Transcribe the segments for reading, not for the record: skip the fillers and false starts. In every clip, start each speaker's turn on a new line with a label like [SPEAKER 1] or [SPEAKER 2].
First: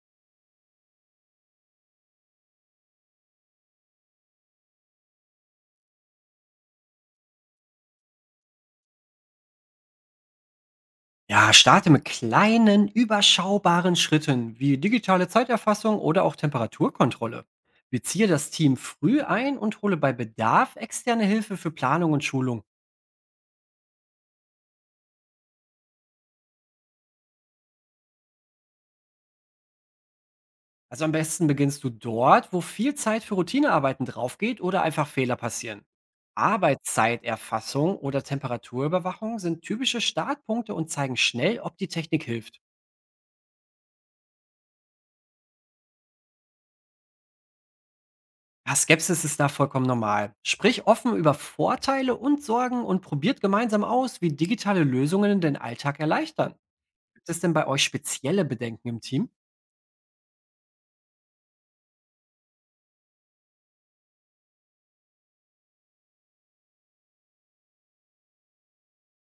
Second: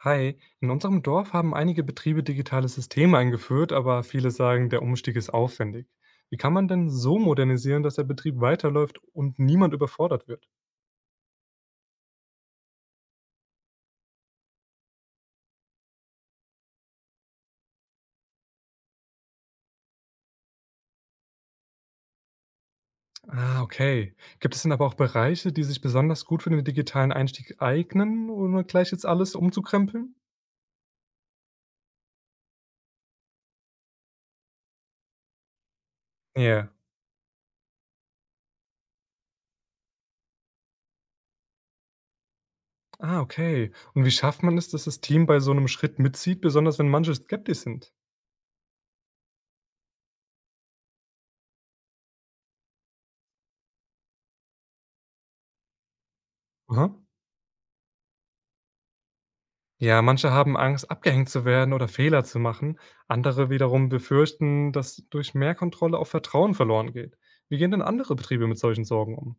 [SPEAKER 1] Hi, in unserem Dorf haben einige Betriebe digitale Systeme eingeführt, aber viele sagen, der Umstieg ist aufwendig. Wie kann man denn so modernisieren, dass der Betrieb weiterläuft und niemand überfordert wird?
[SPEAKER 2] Ja, starte mit kleinen, überschaubaren Schritten wie digitale Zeiterfassung oder auch Temperaturkontrolle. Beziehe das Team früh ein und hole bei Bedarf externe Hilfe für Planung und Schulung.
[SPEAKER 1] Ah, okay. Gibt es denn aber auch Bereiche, die sich besonders gut für den digitalen Einstieg eignen, ohne gleich jetzt alles umzukrempeln?
[SPEAKER 2] Also am besten beginnst du dort, wo viel Zeit für Routinearbeiten draufgeht oder einfach Fehler passieren.
[SPEAKER 1] Ja.
[SPEAKER 2] Arbeitszeiterfassung oder Temperaturüberwachung sind typische Startpunkte und zeigen schnell, ob die Technik hilft.
[SPEAKER 1] Ah, okay. Und wie schafft man es, dass das Team bei so einem Schritt mitzieht, besonders wenn manche skeptisch sind?
[SPEAKER 2] Ja, Skepsis ist da vollkommen normal. Sprich offen über Vorteile und Sorgen und probiert gemeinsam aus, wie digitale Lösungen den Alltag erleichtern.
[SPEAKER 1] Aha.
[SPEAKER 2] Gibt es denn bei euch spezielle Bedenken im Team?
[SPEAKER 1] Ja, manche haben Angst, abgehängt zu werden oder Fehler zu machen. Andere wiederum befürchten, dass durch mehr Kontrolle auch Vertrauen verloren geht. Wie gehen denn andere Betriebe mit solchen Sorgen um?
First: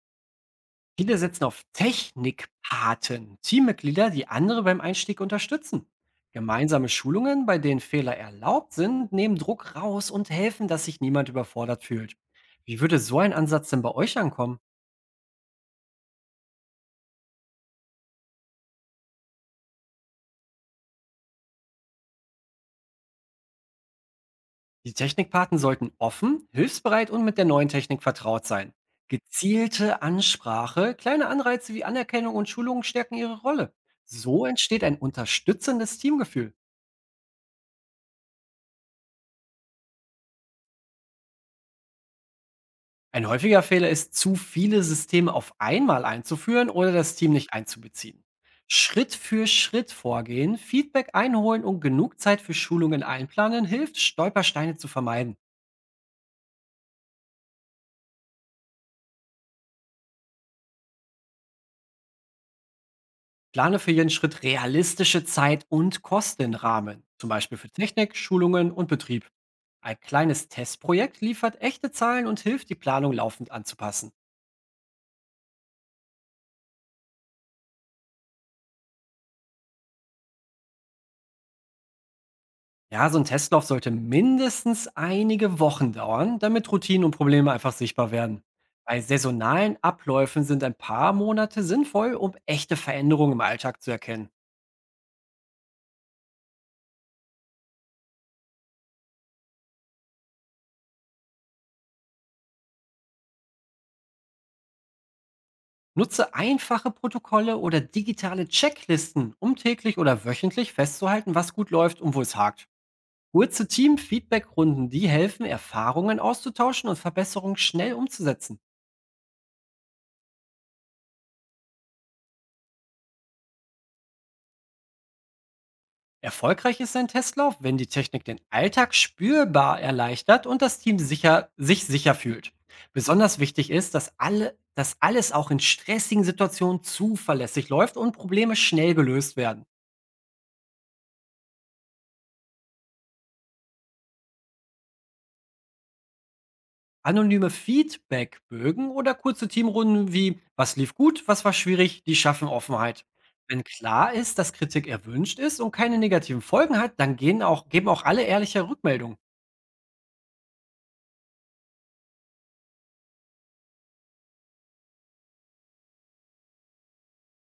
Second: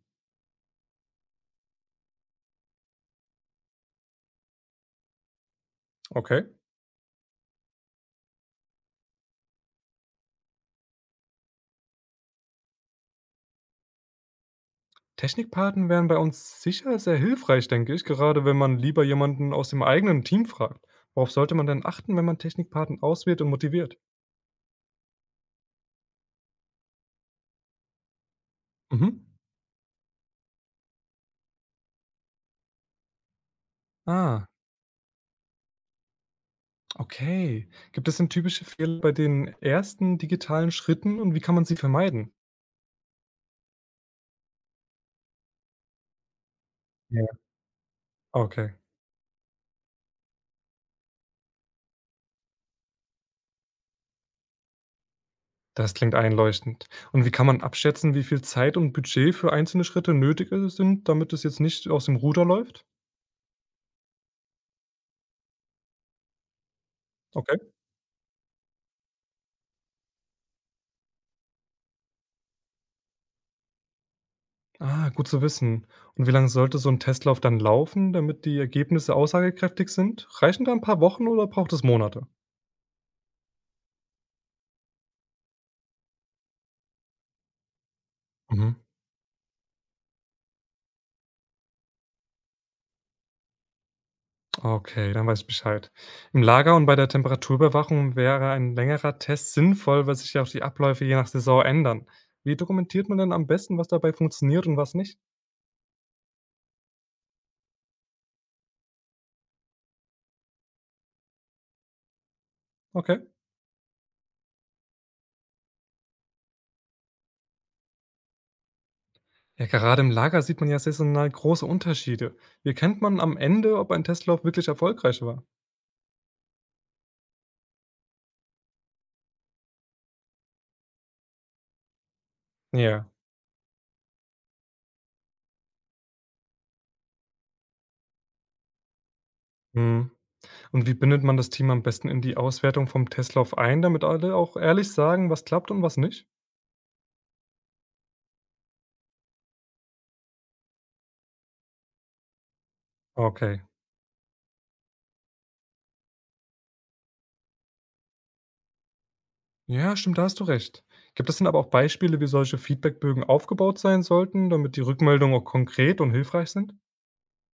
[SPEAKER 2] Viele setzen auf Technikpaten, Teammitglieder, die andere beim Einstieg unterstützen.
[SPEAKER 1] Okay.
[SPEAKER 2] Gemeinsame Schulungen, bei denen Fehler erlaubt sind, nehmen Druck raus und helfen, dass sich niemand überfordert fühlt. Wie würde so ein Ansatz denn bei euch ankommen?
[SPEAKER 1] Technikpaten wären bei uns sicher sehr hilfreich, denke ich, gerade wenn man lieber jemanden aus dem eigenen Team fragt. Worauf sollte man denn achten, wenn man Technikpaten auswählt und motiviert?
[SPEAKER 2] Die Technikpaten sollten offen, hilfsbereit und mit der neuen Technik vertraut sein.
[SPEAKER 1] Mhm.
[SPEAKER 2] Gezielte Ansprache, kleine Anreize wie Anerkennung und Schulungen stärken ihre Rolle.
[SPEAKER 1] Ah,
[SPEAKER 2] So entsteht ein unterstützendes Teamgefühl.
[SPEAKER 1] okay. Gibt es denn typische Fehler bei den ersten digitalen Schritten und wie kann man sie vermeiden?
[SPEAKER 2] Ein häufiger Fehler ist, zu viele Systeme auf einmal einzuführen oder das
[SPEAKER 1] Ja.
[SPEAKER 2] Team nicht einzubeziehen.
[SPEAKER 1] Okay.
[SPEAKER 2] Schritt für Schritt vorgehen, Feedback einholen und genug Zeit für Schulungen einplanen hilft, Stolpersteine zu vermeiden.
[SPEAKER 1] Das klingt einleuchtend. Und wie kann man abschätzen, wie viel Zeit und Budget für einzelne Schritte nötig sind, damit es jetzt nicht aus dem Ruder läuft?
[SPEAKER 2] Plane für jeden Schritt realistische Zeit- und Kostenrahmen, zum Beispiel für
[SPEAKER 1] Okay.
[SPEAKER 2] Technik, Schulungen und Betrieb. Ein kleines Testprojekt liefert echte Zahlen und hilft, die Planung laufend anzupassen.
[SPEAKER 1] Ah, gut zu wissen. Und wie lange sollte so ein Testlauf dann laufen, damit die Ergebnisse aussagekräftig sind? Reichen da ein paar Wochen oder braucht es Monate?
[SPEAKER 2] Ja, so ein Testlauf sollte mindestens einige Wochen dauern, damit Routinen und Probleme einfach sichtbar werden.
[SPEAKER 1] Mhm.
[SPEAKER 2] Bei saisonalen Abläufen sind ein paar Monate sinnvoll, um echte Veränderungen im Alltag zu erkennen.
[SPEAKER 1] Okay, dann weiß ich Bescheid. Im Lager und bei der Temperaturüberwachung wäre ein längerer Test sinnvoll, weil sich ja auch die Abläufe je nach Saison ändern. Wie dokumentiert man denn am besten, was dabei funktioniert und was nicht?
[SPEAKER 2] Nutze einfache Protokolle oder digitale Checklisten, um täglich oder wöchentlich festzuhalten, was gut läuft und wo es hakt.
[SPEAKER 1] Okay.
[SPEAKER 2] Kurze Team-Feedback-Runden, die helfen, Erfahrungen auszutauschen und Verbesserungen schnell umzusetzen.
[SPEAKER 1] Ja, gerade im Lager sieht man ja saisonal große Unterschiede. Wie erkennt man am Ende, ob ein Testlauf wirklich erfolgreich war?
[SPEAKER 2] Erfolgreich ist ein Testlauf, wenn die Technik den Alltag spürbar erleichtert und das Team sich sicher fühlt.
[SPEAKER 1] Ja.
[SPEAKER 2] Besonders wichtig ist, dass alles auch in stressigen Situationen zuverlässig läuft und Probleme schnell gelöst werden.
[SPEAKER 1] Hm. Und wie bindet man das Team am besten in die Auswertung vom Testlauf ein, damit alle auch ehrlich sagen, was klappt und was nicht?
[SPEAKER 2] Anonyme Feedbackbögen oder kurze Teamrunden wie was lief gut, was war schwierig, die schaffen Offenheit.
[SPEAKER 1] Okay.
[SPEAKER 2] Wenn klar ist, dass Kritik erwünscht ist und keine negativen Folgen hat, dann geben auch alle ehrliche Rückmeldungen.
[SPEAKER 1] Ja, stimmt, da hast du recht. Gibt es denn aber auch Beispiele, wie solche Feedbackbögen aufgebaut sein sollten, damit die Rückmeldungen auch konkret und hilfreich sind?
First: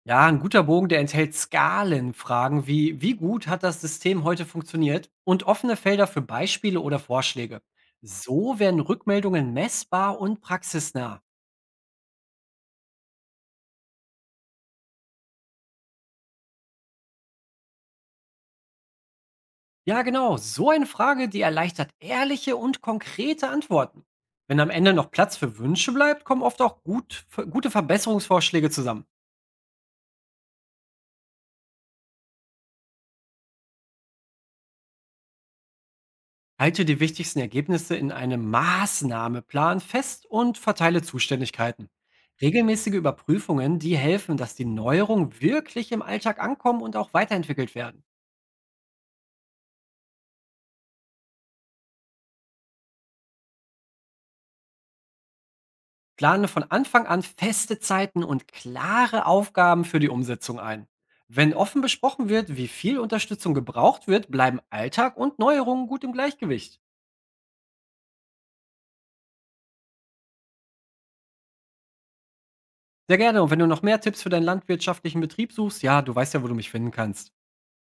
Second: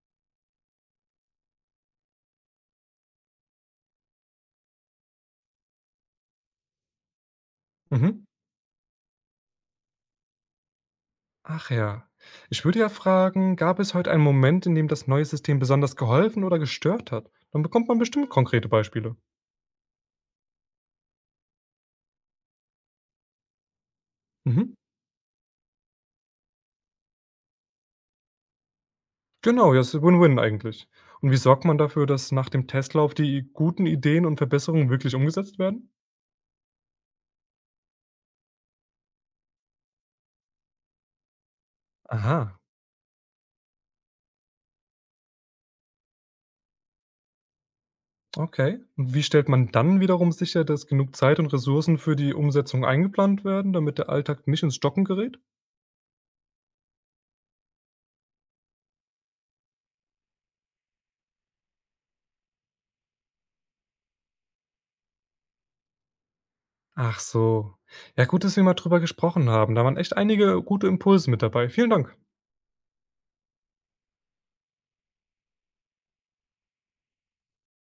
[SPEAKER 2] Ja, ein guter Bogen, der enthält Skalenfragen wie wie gut hat das System heute funktioniert und offene Felder für Beispiele oder Vorschläge.
[SPEAKER 1] Mhm.
[SPEAKER 2] So werden Rückmeldungen messbar und praxisnah.
[SPEAKER 1] Ach ja. Ich würde ja fragen, gab es heute einen Moment, in dem das neue System besonders geholfen oder gestört hat? Dann bekommt man bestimmt konkrete Beispiele.
[SPEAKER 2] Ja, genau. So eine Frage, die erleichtert ehrliche und konkrete Antworten. Wenn am
[SPEAKER 1] Mhm.
[SPEAKER 2] Ende noch Platz für Wünsche bleibt, kommen oft gute Verbesserungsvorschläge zusammen.
[SPEAKER 1] Genau, ja, ist Win-Win eigentlich. Und wie sorgt man dafür, dass nach dem Testlauf die guten Ideen und Verbesserungen wirklich umgesetzt werden?
[SPEAKER 2] Halte die wichtigsten Ergebnisse in einem Maßnahmeplan fest und verteile Zuständigkeiten.
[SPEAKER 1] Aha,
[SPEAKER 2] Regelmäßige Überprüfungen, die helfen, dass die Neuerungen wirklich im Alltag ankommen und auch weiterentwickelt werden.
[SPEAKER 1] okay. Und wie stellt man dann wiederum sicher, dass genug Zeit und Ressourcen für die Umsetzung eingeplant werden, damit der Alltag nicht ins Stocken gerät?
[SPEAKER 2] Plane von Anfang an feste Zeiten und klare Aufgaben für die Umsetzung ein. Wenn offen besprochen wird, wie viel Unterstützung gebraucht wird, bleiben Alltag und Neuerungen gut im Gleichgewicht.
[SPEAKER 1] Ach so. Ja, gut, dass wir mal drüber gesprochen haben. Da waren echt einige gute Impulse mit dabei. Vielen Dank.
[SPEAKER 2] Sehr gerne. Und wenn du noch mehr Tipps für deinen landwirtschaftlichen Betrieb suchst, ja, du weißt ja, wo du mich finden kannst.